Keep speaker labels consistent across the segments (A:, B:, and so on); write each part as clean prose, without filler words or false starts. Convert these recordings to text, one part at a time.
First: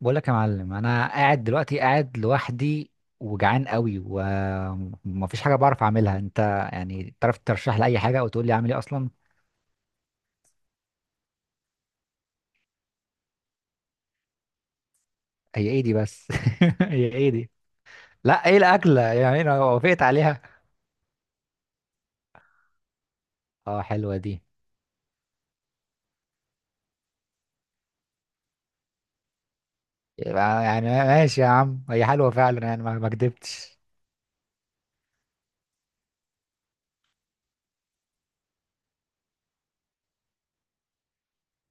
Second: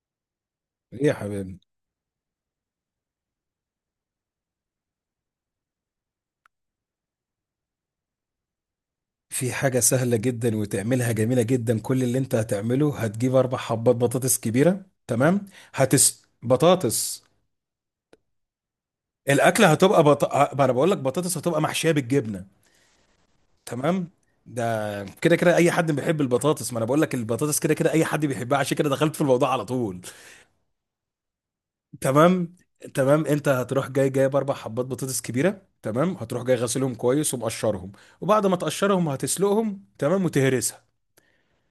A: بقول لك يا معلم،
B: ايه
A: انا
B: يا
A: قاعد
B: حبيبي.
A: دلوقتي قاعد لوحدي، وجعان قوي ومفيش حاجه بعرف اعملها. انت يعني تعرف ترشح لي اي حاجه او تقول لي اعمل ايه اصلا؟
B: في حاجة سهلة جدا وتعملها جميلة جدا. كل اللي انت هتعمله، هتجيب اربع حبات بطاطس كبيرة. تمام؟
A: هي ايه دي
B: هتس
A: بس؟ هي
B: بطاطس.
A: ايه دي؟ لا، ايه الاكله يعني انا
B: الاكلة
A: وافقت
B: هتبقى
A: عليها؟
B: ما انا بقول لك بطاطس هتبقى محشية بالجبنة.
A: اه،
B: تمام.
A: حلوه دي.
B: ده كده كده اي حد بيحب البطاطس. ما انا بقول لك البطاطس كده كده اي حد بيحبها، عشان كده دخلت في الموضوع على طول.
A: يبقى يعني ماشي يا عم، هي حلوه
B: تمام.
A: فعلا يعني ما
B: تمام، انت
A: كدبتش.
B: هتروح جاي جايب اربع حبات بطاطس كبيرة. تمام. هتروح جاي غاسلهم كويس ومقشرهم، وبعد ما تقشرهم هتسلقهم. تمام، وتهرسهم.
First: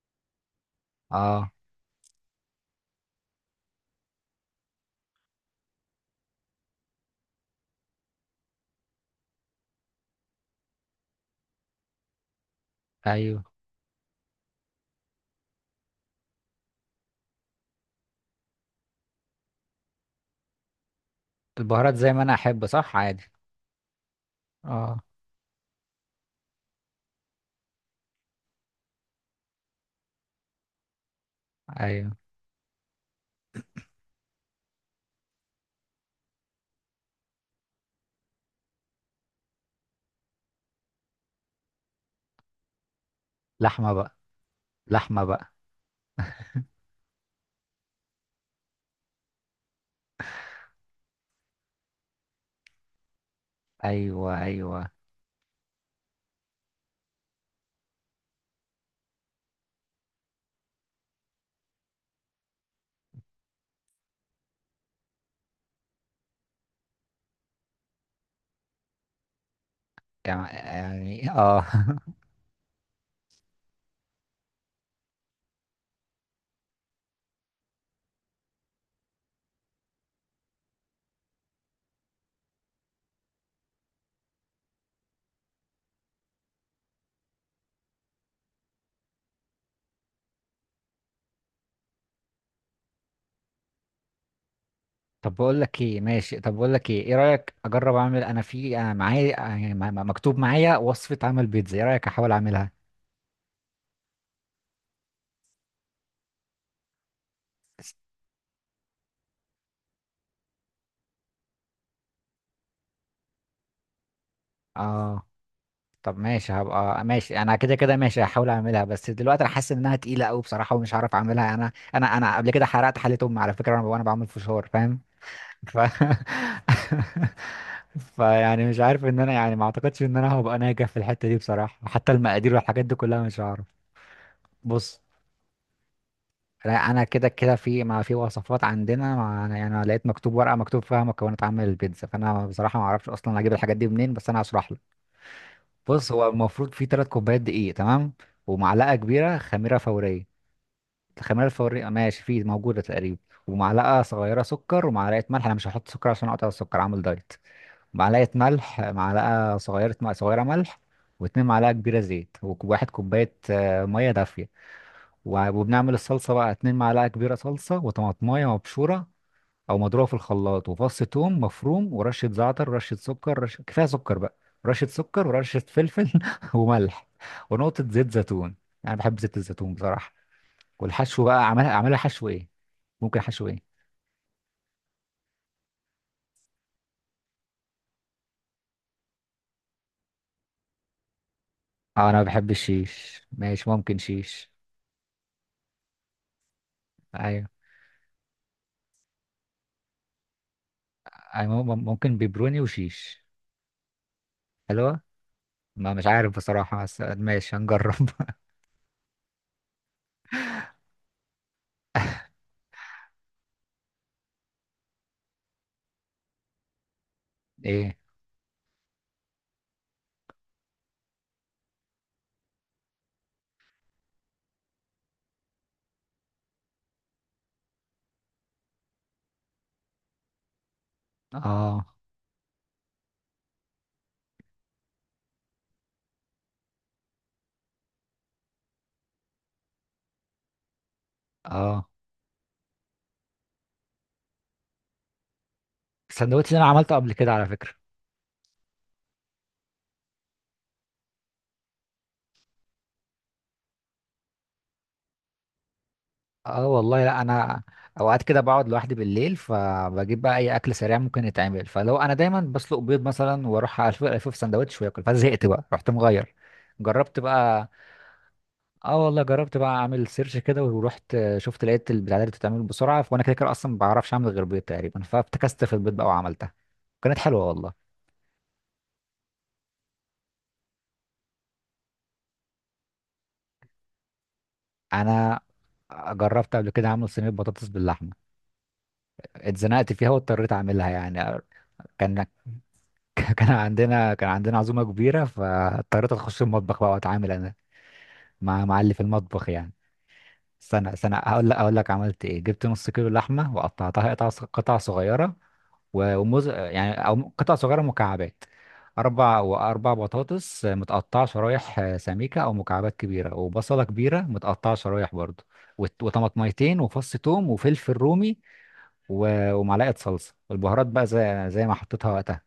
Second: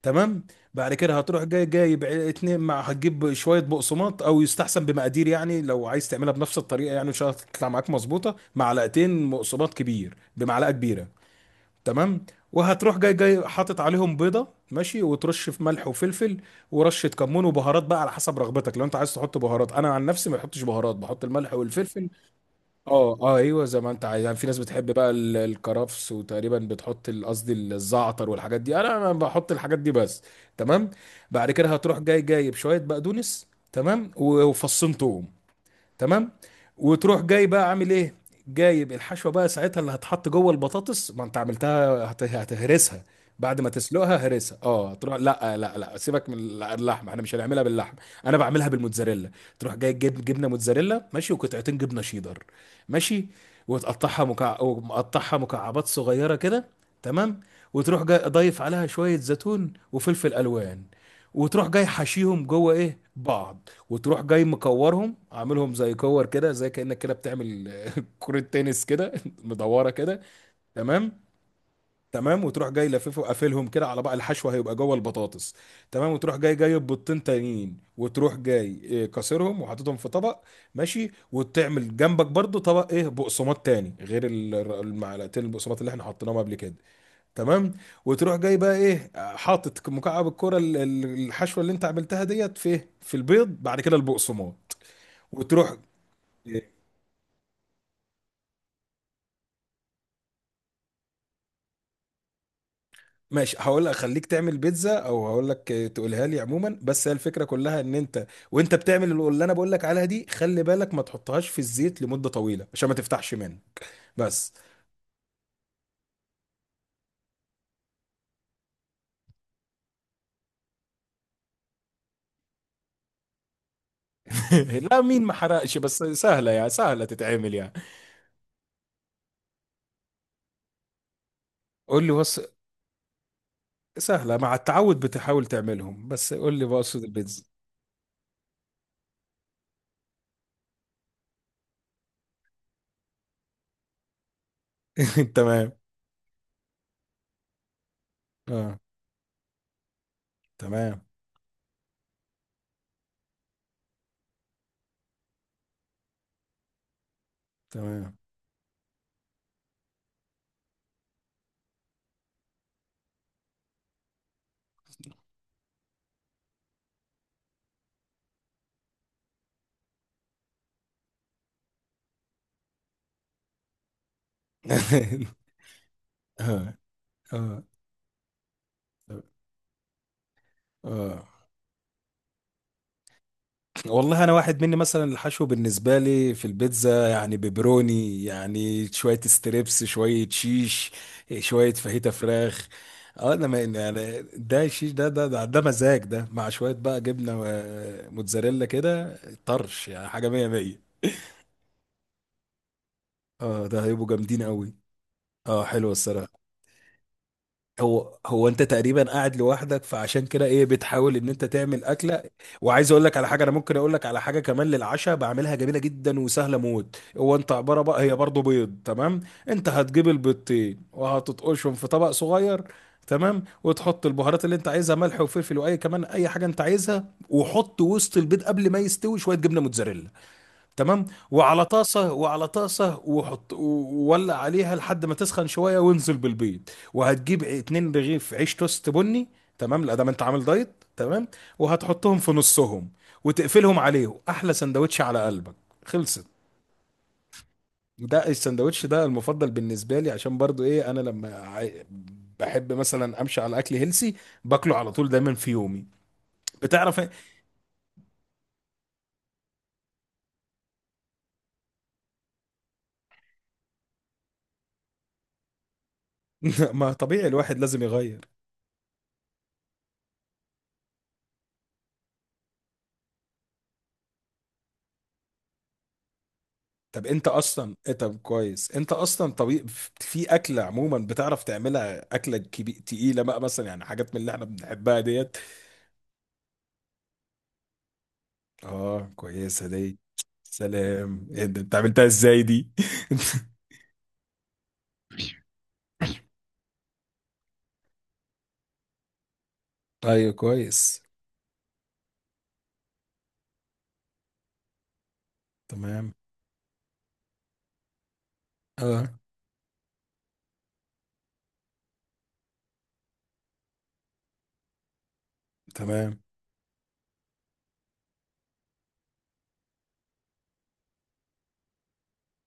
B: تمام. بعد كده هتروح
A: اه،
B: جاي جايب ع- اتنين مع هتجيب شويه بقسماط، او يستحسن بمقادير، يعني لو عايز تعملها بنفس الطريقه، يعني ان شاء الله تطلع معاك مظبوطه، معلقتين بقسماط كبير بمعلقه كبيره. تمام. وهتروح جاي
A: ايوه.
B: جاي حاطط عليهم بيضه، ماشي، وترش في ملح وفلفل ورشه كمون وبهارات بقى على حسب رغبتك. لو انت عايز تحط بهارات. انا عن نفسي ما بحطش بهارات، بحط الملح
A: البهارات
B: والفلفل.
A: زي ما انا احب، صح،
B: اه
A: عادي.
B: اه، ايوه زي ما انت عايز. يعني في ناس بتحب
A: اه،
B: بقى الكرفس، وتقريبا بتحط الزعتر والحاجات دي. انا ما بحط الحاجات دي بس. تمام. بعد كده هتروح
A: ايوه.
B: جاي جايب شويه بقدونس. تمام، وفصين توم. تمام. وتروح جاي بقى عامل ايه؟ جايب الحشوه بقى ساعتها اللي هتحط جوه البطاطس، ما انت عملتها هتهرسها. بعد ما
A: لحمه بقى.
B: تسلقها هرسها، اه، تروح.
A: لحمه بقى.
B: لا لا لا، سيبك من اللحمه، احنا مش هنعملها باللحمه. انا بعملها بالموتزاريلا. تروح جاي جيب جبنه موتزاريلا، ماشي، وقطعتين جبنه شيدر. ماشي.
A: ايوه ايوه.
B: ومقطعها مكعبات صغيره كده. تمام. وتروح جاي ضايف عليها شويه زيتون وفلفل الوان، وتروح جاي حشيهم جوه بعض، وتروح جاي مكورهم، عاملهم زي كور كده، زي كأنك كده بتعمل كرة تنس كده مدورة كده. تمام.
A: اه.
B: تمام، وتروح جاي لففه وقافلهم كده على بقى، الحشوة هيبقى جوه البطاطس. تمام. وتروح جاي جايب بيضتين تانيين، وتروح جاي كسرهم وحاططهم في طبق. ماشي. وتعمل جنبك برضو طبق بقسماط تاني غير المعلقتين البقسماط اللي احنا حطيناهم قبل كده. تمام. وتروح جاي بقى، ايه؟ حاطط مكعب الكرة الحشوة اللي انت عملتها ديت في البيض، بعد كده البقسماط.
A: طب بقول
B: وتروح.
A: لك ايه، ماشي، طب بقول لك ايه، ايه رايك اجرب اعمل انا؟ في انا معايا، يعني مكتوب معايا وصفه عمل بيتزا، ايه رايك احاول اعملها؟
B: ماشي، هقول لك خليك تعمل بيتزا، او هقول لك تقولها لي عموما. بس هي الفكره كلها، ان انت وانت بتعمل اللي انا بقول لك عليها دي، خلي بالك ما تحطهاش في الزيت لمده طويله، عشان ما تفتحش منه. بس.
A: اه. طب ماشي، هبقى ماشي، انا كده كده ماشي هحاول اعملها، بس دلوقتي انا حاسس انها تقيله قوي بصراحه ومش هعرف اعملها. انا قبل كده حرقت حله امي على فكره وأنا بعمل فشار، فاهم؟
B: لا، مين ما حرقش؟
A: ف
B: بس سهله، يعني سهله تتعمل يعني.
A: فيعني مش عارف ان انا، يعني ما اعتقدش ان انا هبقى ناجح في الحته دي بصراحه،
B: قول لي.
A: حتى
B: بص،
A: المقادير والحاجات دي كلها مش هعرف.
B: سهله مع التعود،
A: بص،
B: بتحاول تعملهم. بس قول لي،
A: لا
B: بقصد
A: انا كده
B: البيتزا.
A: كده في، ما في وصفات عندنا، ما أنا- يعني انا لقيت مكتوب ورقه مكتوب فيها مكونات عمل البيتزا، فانا بصراحه ما اعرفش اصلا اجيب الحاجات دي منين، بس انا هشرح لك.
B: تمام.
A: بص، هو المفروض في 3 كوبايات دقيق، تمام؟
B: اه.
A: ومعلقه كبيره خميره فوريه.
B: تمام،
A: الخميره الفوريه ماشي، في موجوده تقريبا. ومعلقه صغيره سكر ومعلقه ملح. انا مش هحط سكر عشان اقطع السكر، عامل دايت.
B: تمام.
A: معلقه ملح، معلقه صغيره ملح. و2 معلقه كبيره زيت، و1 كوبايه ميه دافيه. وبنعمل الصلصة بقى، 2 معلقة كبيرة صلصة، وطماطماية مبشورة أو مضروبة في الخلاط، وفص توم مفروم، ورشة زعتر، رشة سكر، رشة كفاية سكر بقى، رشة سكر ورشة فلفل،
B: اه
A: وملح.
B: اه.
A: ونقطة زيت زيتون. أنا بحب زيت الزيتون بصراحة. والحشو
B: اه
A: بقى، أعملها أعملها حشو إيه؟ ممكن حشو إيه؟
B: والله، انا واحد مني مثلا الحشو بالنسبه لي في البيتزا، يعني بيبروني، يعني شويه ستريبس، شويه شيش، شويه
A: أه،
B: فاهيتا
A: أنا بحب
B: فراخ.
A: الشيش،
B: اه. انا، ما
A: ماشي، ممكن
B: يعني،
A: شيش.
B: ده الشيش ده مزاج، ده مع شويه بقى جبنه
A: أيوه
B: موتزاريلا كده، طرش، يعني حاجه مية مية.
A: أيوه، ممكن بيبروني وشيش.
B: اه، ده هيبقوا جامدين قوي.
A: حلوة.
B: اه، حلو
A: ما مش عارف
B: الصراحه.
A: بصراحة، بس ماشي هنجرب.
B: هو، هو انت تقريبا قاعد لوحدك، فعشان كده بتحاول ان انت تعمل اكله. وعايز اقول لك على حاجه. انا ممكن اقول لك على حاجه كمان للعشاء، بعملها جميله جدا وسهله موت. هو انت عباره
A: إيه؟
B: بقى، هي برضو بيض. تمام. انت هتجيب البيضتين وهتطقشهم في طبق صغير. تمام. وتحط البهارات اللي انت عايزها، ملح وفلفل، واي كمان اي حاجه انت عايزها. وحط وسط البيض، قبل ما يستوي، شويه جبنه موتزاريلا. تمام. وعلى
A: أه.
B: طاسة وعلى طاسة وولع عليها لحد ما تسخن شوية، وانزل بالبيض. وهتجيب اتنين رغيف عيش توست بني. تمام، لا، ده ما انت عامل دايت. تمام.
A: أه،
B: وهتحطهم في نصهم وتقفلهم عليه، احلى سندوتش على قلبك. خلصت.
A: السندوتش ده انا عملته قبل كده على فكره.
B: ده السندوتش ده المفضل بالنسبة لي، عشان برضو انا لما بحب مثلا امشي على اكل هيلسي، باكله على طول دايما في يومي.
A: اه
B: بتعرف
A: والله،
B: إيه؟
A: لا انا اوقات كده بقعد لوحدي بالليل، فبجيب بقى اي اكل سريع ممكن يتعمل. فلو انا دايما بسلق بيض مثلا واروح الف الف في سندوتش واكل، فزهقت بقى، رحت مغير.
B: ما
A: جربت
B: طبيعي، الواحد
A: بقى.
B: لازم يغير.
A: اه والله، جربت بقى اعمل سيرش كده، ورحت شفت لقيت البتاع دي بتتعمل بسرعه، وانا كده كده اصلا ما بعرفش اعمل غير بيض تقريبا، فابتكست في البيض بقى وعملتها. كانت حلوه والله.
B: طب كويس، انت اصلا طبيب. في اكله عموما بتعرف تعملها، اكله تقيله بقى، مثلا، يعني، حاجات من اللي احنا بنحبها ديت.
A: انا جربت قبل كده اعمل صينيه بطاطس باللحمه.
B: اه، كويسه
A: اتزنقت
B: دي.
A: فيها واضطريت اعملها
B: سلام،
A: يعني.
B: ايه ده، انت عملتها
A: كان
B: ازاي دي؟
A: كان عندنا عزومة كبيرة، فاضطريت اخش المطبخ بقى واتعامل انا مع اللي في المطبخ يعني.
B: ايوه،
A: استنى
B: كويس.
A: استنى، هقول لك هقول لك عملت ايه. جبت نص كيلو لحمة وقطعتها قطع قطع صغيرة.
B: تمام.
A: وموز، يعني او قطع صغيرة مكعبات.
B: اه.
A: اربع، واربع بطاطس متقطعة شرايح سميكة او مكعبات كبيرة، وبصلة كبيرة متقطعة شرايح برضو.
B: تمام،
A: وطماطميتين وفص توم وفلفل رومي. ومعلقة صلصة، والبهارات بقى زي ما حطيتها وقتها.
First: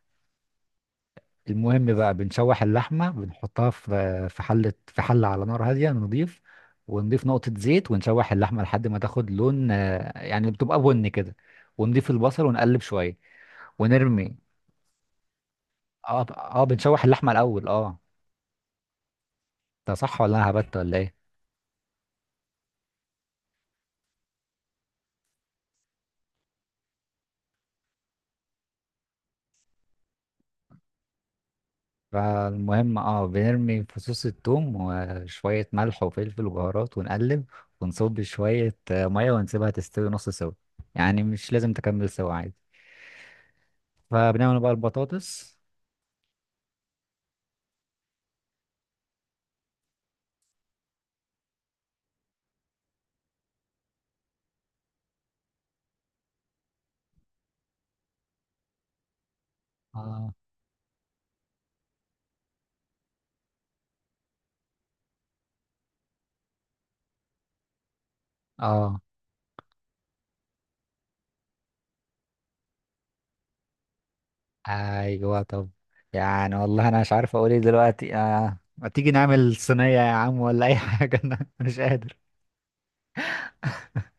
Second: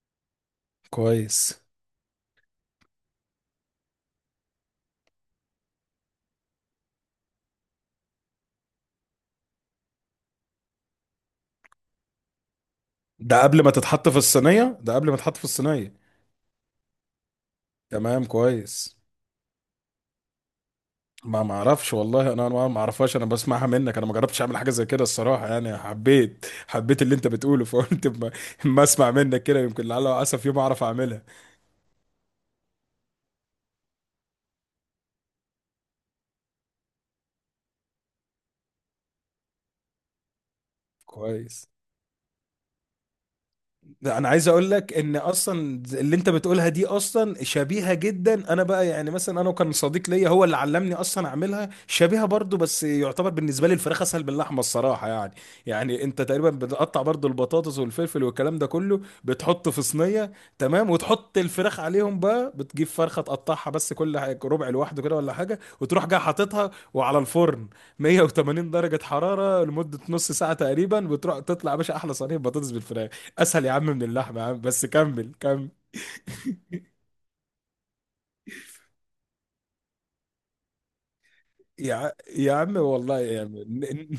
B: كويس.
A: المهم بقى، بنشوح اللحمة، بنحطها في حلة على نار هادية نضيف، ونضيف نقطة زيت ونشوح اللحمة لحد ما تاخد لون، يعني بتبقى بني كده. ونضيف البصل ونقلب شوية
B: ده قبل ما تتحط في
A: ونرمي.
B: الصينيه، ده قبل ما تتحط في الصينيه.
A: اه اه، بنشوح اللحمة الأول، اه.
B: تمام، كويس.
A: ده صح ولا أنا هبت ولا ايه؟
B: ما اعرفش والله، انا ما اعرفهاش، انا بسمعها منك. انا ما جربتش اعمل حاجه زي كده الصراحه، يعني حبيت اللي انت بتقوله، فقلت ما اسمع منك كده، يمكن لعل وعسى في يوم اعرف اعملها.
A: فالمهم، اه، بنرمي فصوص الثوم وشوية ملح وفلفل وبهارات ونقلب، ونصب شوية مية ونسيبها تستوي نص سوا. يعني مش
B: كويس.
A: لازم تكمل سوا، عادي.
B: لا، انا عايز
A: فبنعمل
B: اقول
A: بقى
B: لك ان
A: البطاطس
B: اصلا اللي انت بتقولها دي اصلا شبيهه جدا. انا بقى، يعني مثلا، انا وكان صديق ليا هو اللي علمني اصلا اعملها شبيهه برضو. بس يعتبر بالنسبه لي الفراخ اسهل باللحمه الصراحه يعني. يعني انت تقريبا بتقطع برضو البطاطس والفلفل والكلام ده كله، بتحطه في صينيه.
A: آه،
B: تمام. وتحط الفراخ عليهم بقى، بتجيب فرخه تقطعها بس كل ربع لوحده كده ولا حاجه، وتروح جاي حاططها وعلى الفرن، 180 درجه
A: اه
B: حراره لمده نص ساعه تقريبا. بتروح تطلع يا باشا احلى صينيه بطاطس بالفراخ. اسهل يا عم من اللحمه يا عم، بس كمل
A: ايوه،
B: كمل.
A: طب. يعني والله انا مش عارف اقول ايه دلوقتي. ما تيجي نعمل صينية يا عم ولا اي حاجة؟ انا مش
B: يا ع-
A: قادر.
B: يا عم والله يا عم، ن-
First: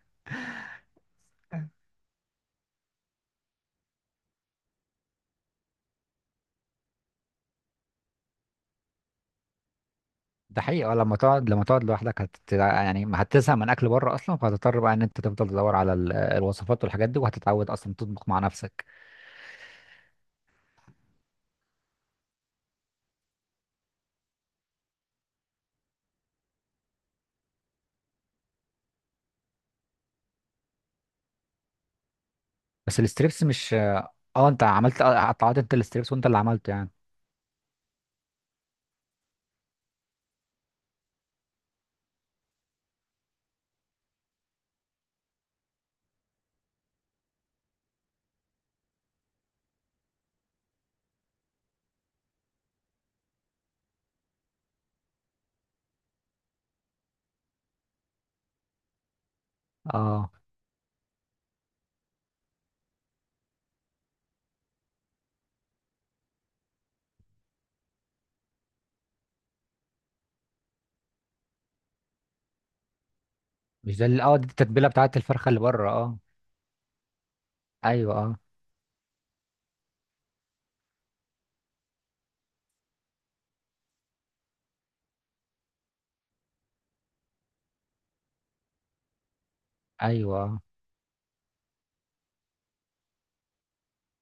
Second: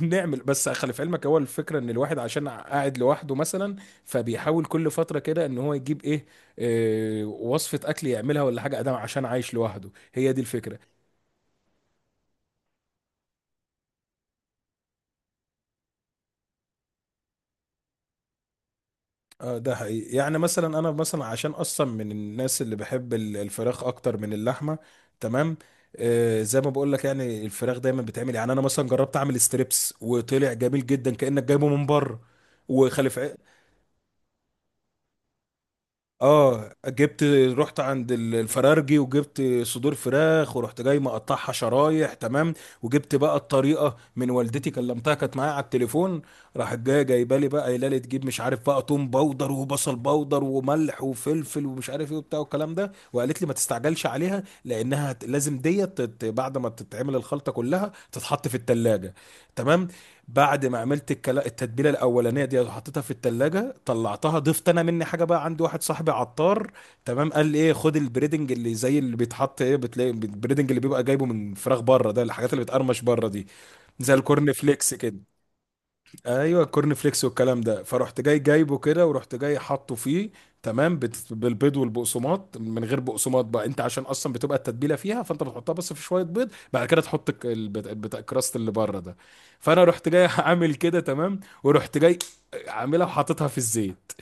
B: ن- نعمل بس. خلي في علمك، هو الفكره ان الواحد عشان قاعد لوحده مثلا، فبيحاول كل فتره كده ان هو يجيب إيه وصفه اكل يعملها ولا حاجه ادام، عشان عايش لوحده. هي دي
A: ده
B: الفكره.
A: حقيقي. اه، لما تقعد لوحدك، هت... يعني ما هتزهق من اكل بره اصلا، فهتضطر بقى ان انت تفضل تدور على الوصفات والحاجات دي، وهتتعود اصلا تطبخ مع نفسك.
B: اه، ده حقيقي. يعني مثلا انا، مثلا عشان اصلا من الناس اللي بحب الفراخ اكتر من اللحمه. تمام. زي ما بقول لك، يعني الفراخ دايما بتعمل، يعني انا مثلا جربت اعمل ستريبس وطلع جميل جدا كانك جايبه من بره.
A: بس
B: وخلف.
A: الستريبس مش، اه، انت عملت، اه، قطعت انت الستريبس وانت اللي
B: اه
A: عملته يعني؟
B: جبت، رحت عند الفرارجي وجبت صدور فراخ، ورحت جاي مقطعها شرايح. تمام. وجبت بقى الطريقه من والدتي، كلمتها كانت معايا على التليفون، راحت جايه جايبه لي بقى قايله لي تجيب، مش عارف بقى، توم باودر وبصل باودر وملح وفلفل ومش عارف ايه وبتاع والكلام ده، وقالت لي ما تستعجلش عليها، لانها لازم ديت بعد ما تتعمل الخلطه كلها تتحط في التلاجة. تمام.
A: اه.
B: بعد ما عملت التتبيله الاولانيه دي وحطيتها في التلاجة، طلعتها، ضفت انا مني حاجه بقى. عندي واحد صاحبي عطار، تمام، قال لي خد البريدنج اللي زي اللي بيتحط بتلاقي البريدنج اللي بيبقى جايبه من فراخ بره ده، الحاجات اللي بتقرمش بره دي،
A: مش ده
B: زي
A: اللي، اه، دي
B: الكورن
A: التتبيلة
B: فليكس
A: بتاعت
B: كده.
A: الفرخة اللي بره؟ اه.
B: ايوه، الكورن فليكس والكلام ده،
A: ايوه،
B: فرحت
A: اه.
B: جاي جايبه كده، ورحت جاي حاطه فيه. تمام. بالبيض والبقسماط، من غير بقسماط بقى انت، عشان اصلا بتبقى التتبيله فيها، فانت بتحطها بس في شويه بيض، بعد كده تحط البتاع الكراست اللي بره ده. فانا رحت جاي
A: ايوه، اه
B: عامل كده. تمام. ورحت جاي عاملها وحاططها في الزيت.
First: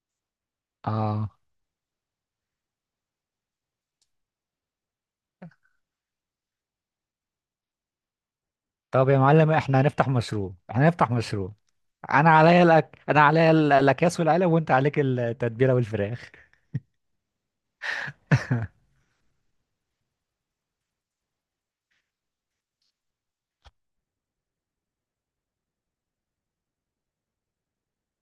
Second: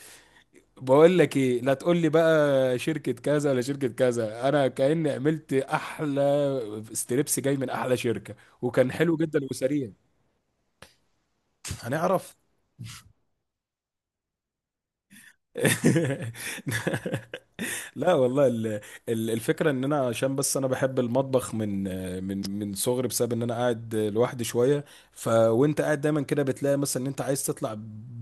B: بقول
A: آه.
B: لك ايه، لا تقول لي بقى شركه كذا ولا شركه كذا، انا كاني عملت احلى ستريبس جاي من احلى شركه. وكان
A: طب
B: حلو
A: يا
B: جدا
A: معلم، احنا
B: وسريع.
A: هنفتح مشروع. احنا هنفتح مشروع. انا
B: هنعرف.
A: عليا انا عليا الاكياس والعلب، وانت عليك التتبيله والفراخ.
B: لا والله، ال- ال- الفكره ان انا، عشان بس انا بحب المطبخ من صغري، بسبب ان انا قاعد لوحدي شويه. فوانت قاعد دايما كده بتلاقي مثلا ان انت عايز تطلع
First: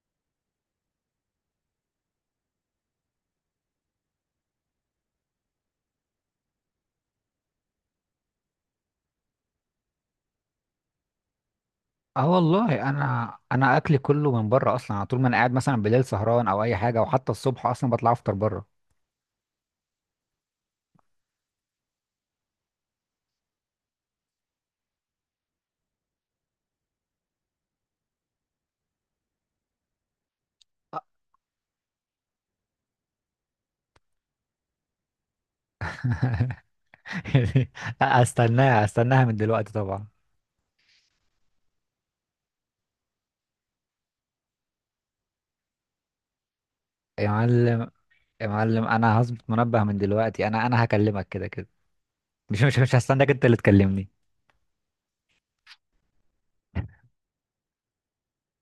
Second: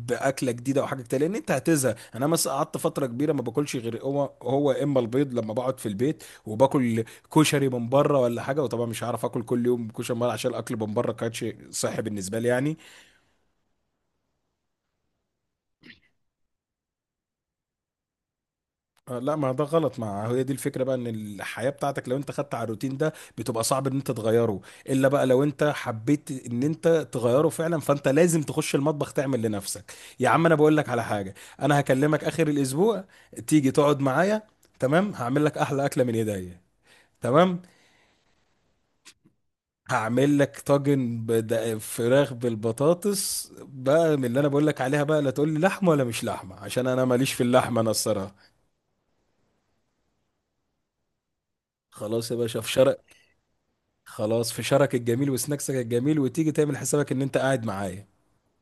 B: باكله جديده او حاجه جديده، لان انت هتزهق. انا مثلا قعدت فتره كبيره ما باكلش غير هو هو، اما البيض لما بقعد في البيت، وباكل كشري من بره ولا حاجه. وطبعا مش هعرف اكل كل يوم كشري من بره، عشان الاكل من بره كانش صحي
A: اه
B: بالنسبه لي يعني.
A: والله، انا اكلي كله من بره اصلا على طول. ما انا قاعد مثلا بالليل سهران او اي حاجه، وحتى الصبح اصلا بطلع افطر بره.
B: آه، لا، ما ده غلط. ما هي دي الفكره بقى، ان الحياه بتاعتك لو انت خدت على الروتين ده، بتبقى صعب ان انت تغيره، الا بقى لو انت حبيت ان انت تغيره فعلا، فانت لازم تخش المطبخ تعمل لنفسك. يا عم انا بقول لك على حاجه، انا هكلمك اخر الاسبوع، تيجي تقعد معايا. تمام، هعمل لك احلى اكله من ايديا. تمام،
A: استناها استناها من دلوقتي طبعا.
B: هعمل لك طاجن فراخ بالبطاطس بقى، من اللي انا بقول لك عليها بقى. لا تقول لي لحمه ولا مش لحمه، عشان انا
A: يا
B: ماليش في اللحمه انا
A: معلم،
B: الصراحه.
A: يا معلم، انا هظبط منبه من دلوقتي، انا هكلمك كده كده.
B: خلاص يا باشا،
A: مش
B: في
A: مش مش
B: شرق.
A: هستناك انت اللي تكلمني.
B: خلاص، فشارك الجميل وسناكسك الجميل، وتيجي تعمل حسابك ان انت قاعد معايا.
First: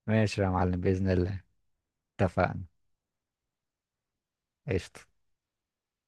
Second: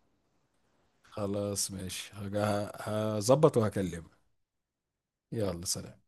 A: ماشي يا معلم، باذن الله.
B: خلاص، ماشي،
A: اتفقنا.
B: هظبط وهكلمك.
A: قشطه.
B: يلا، سلام.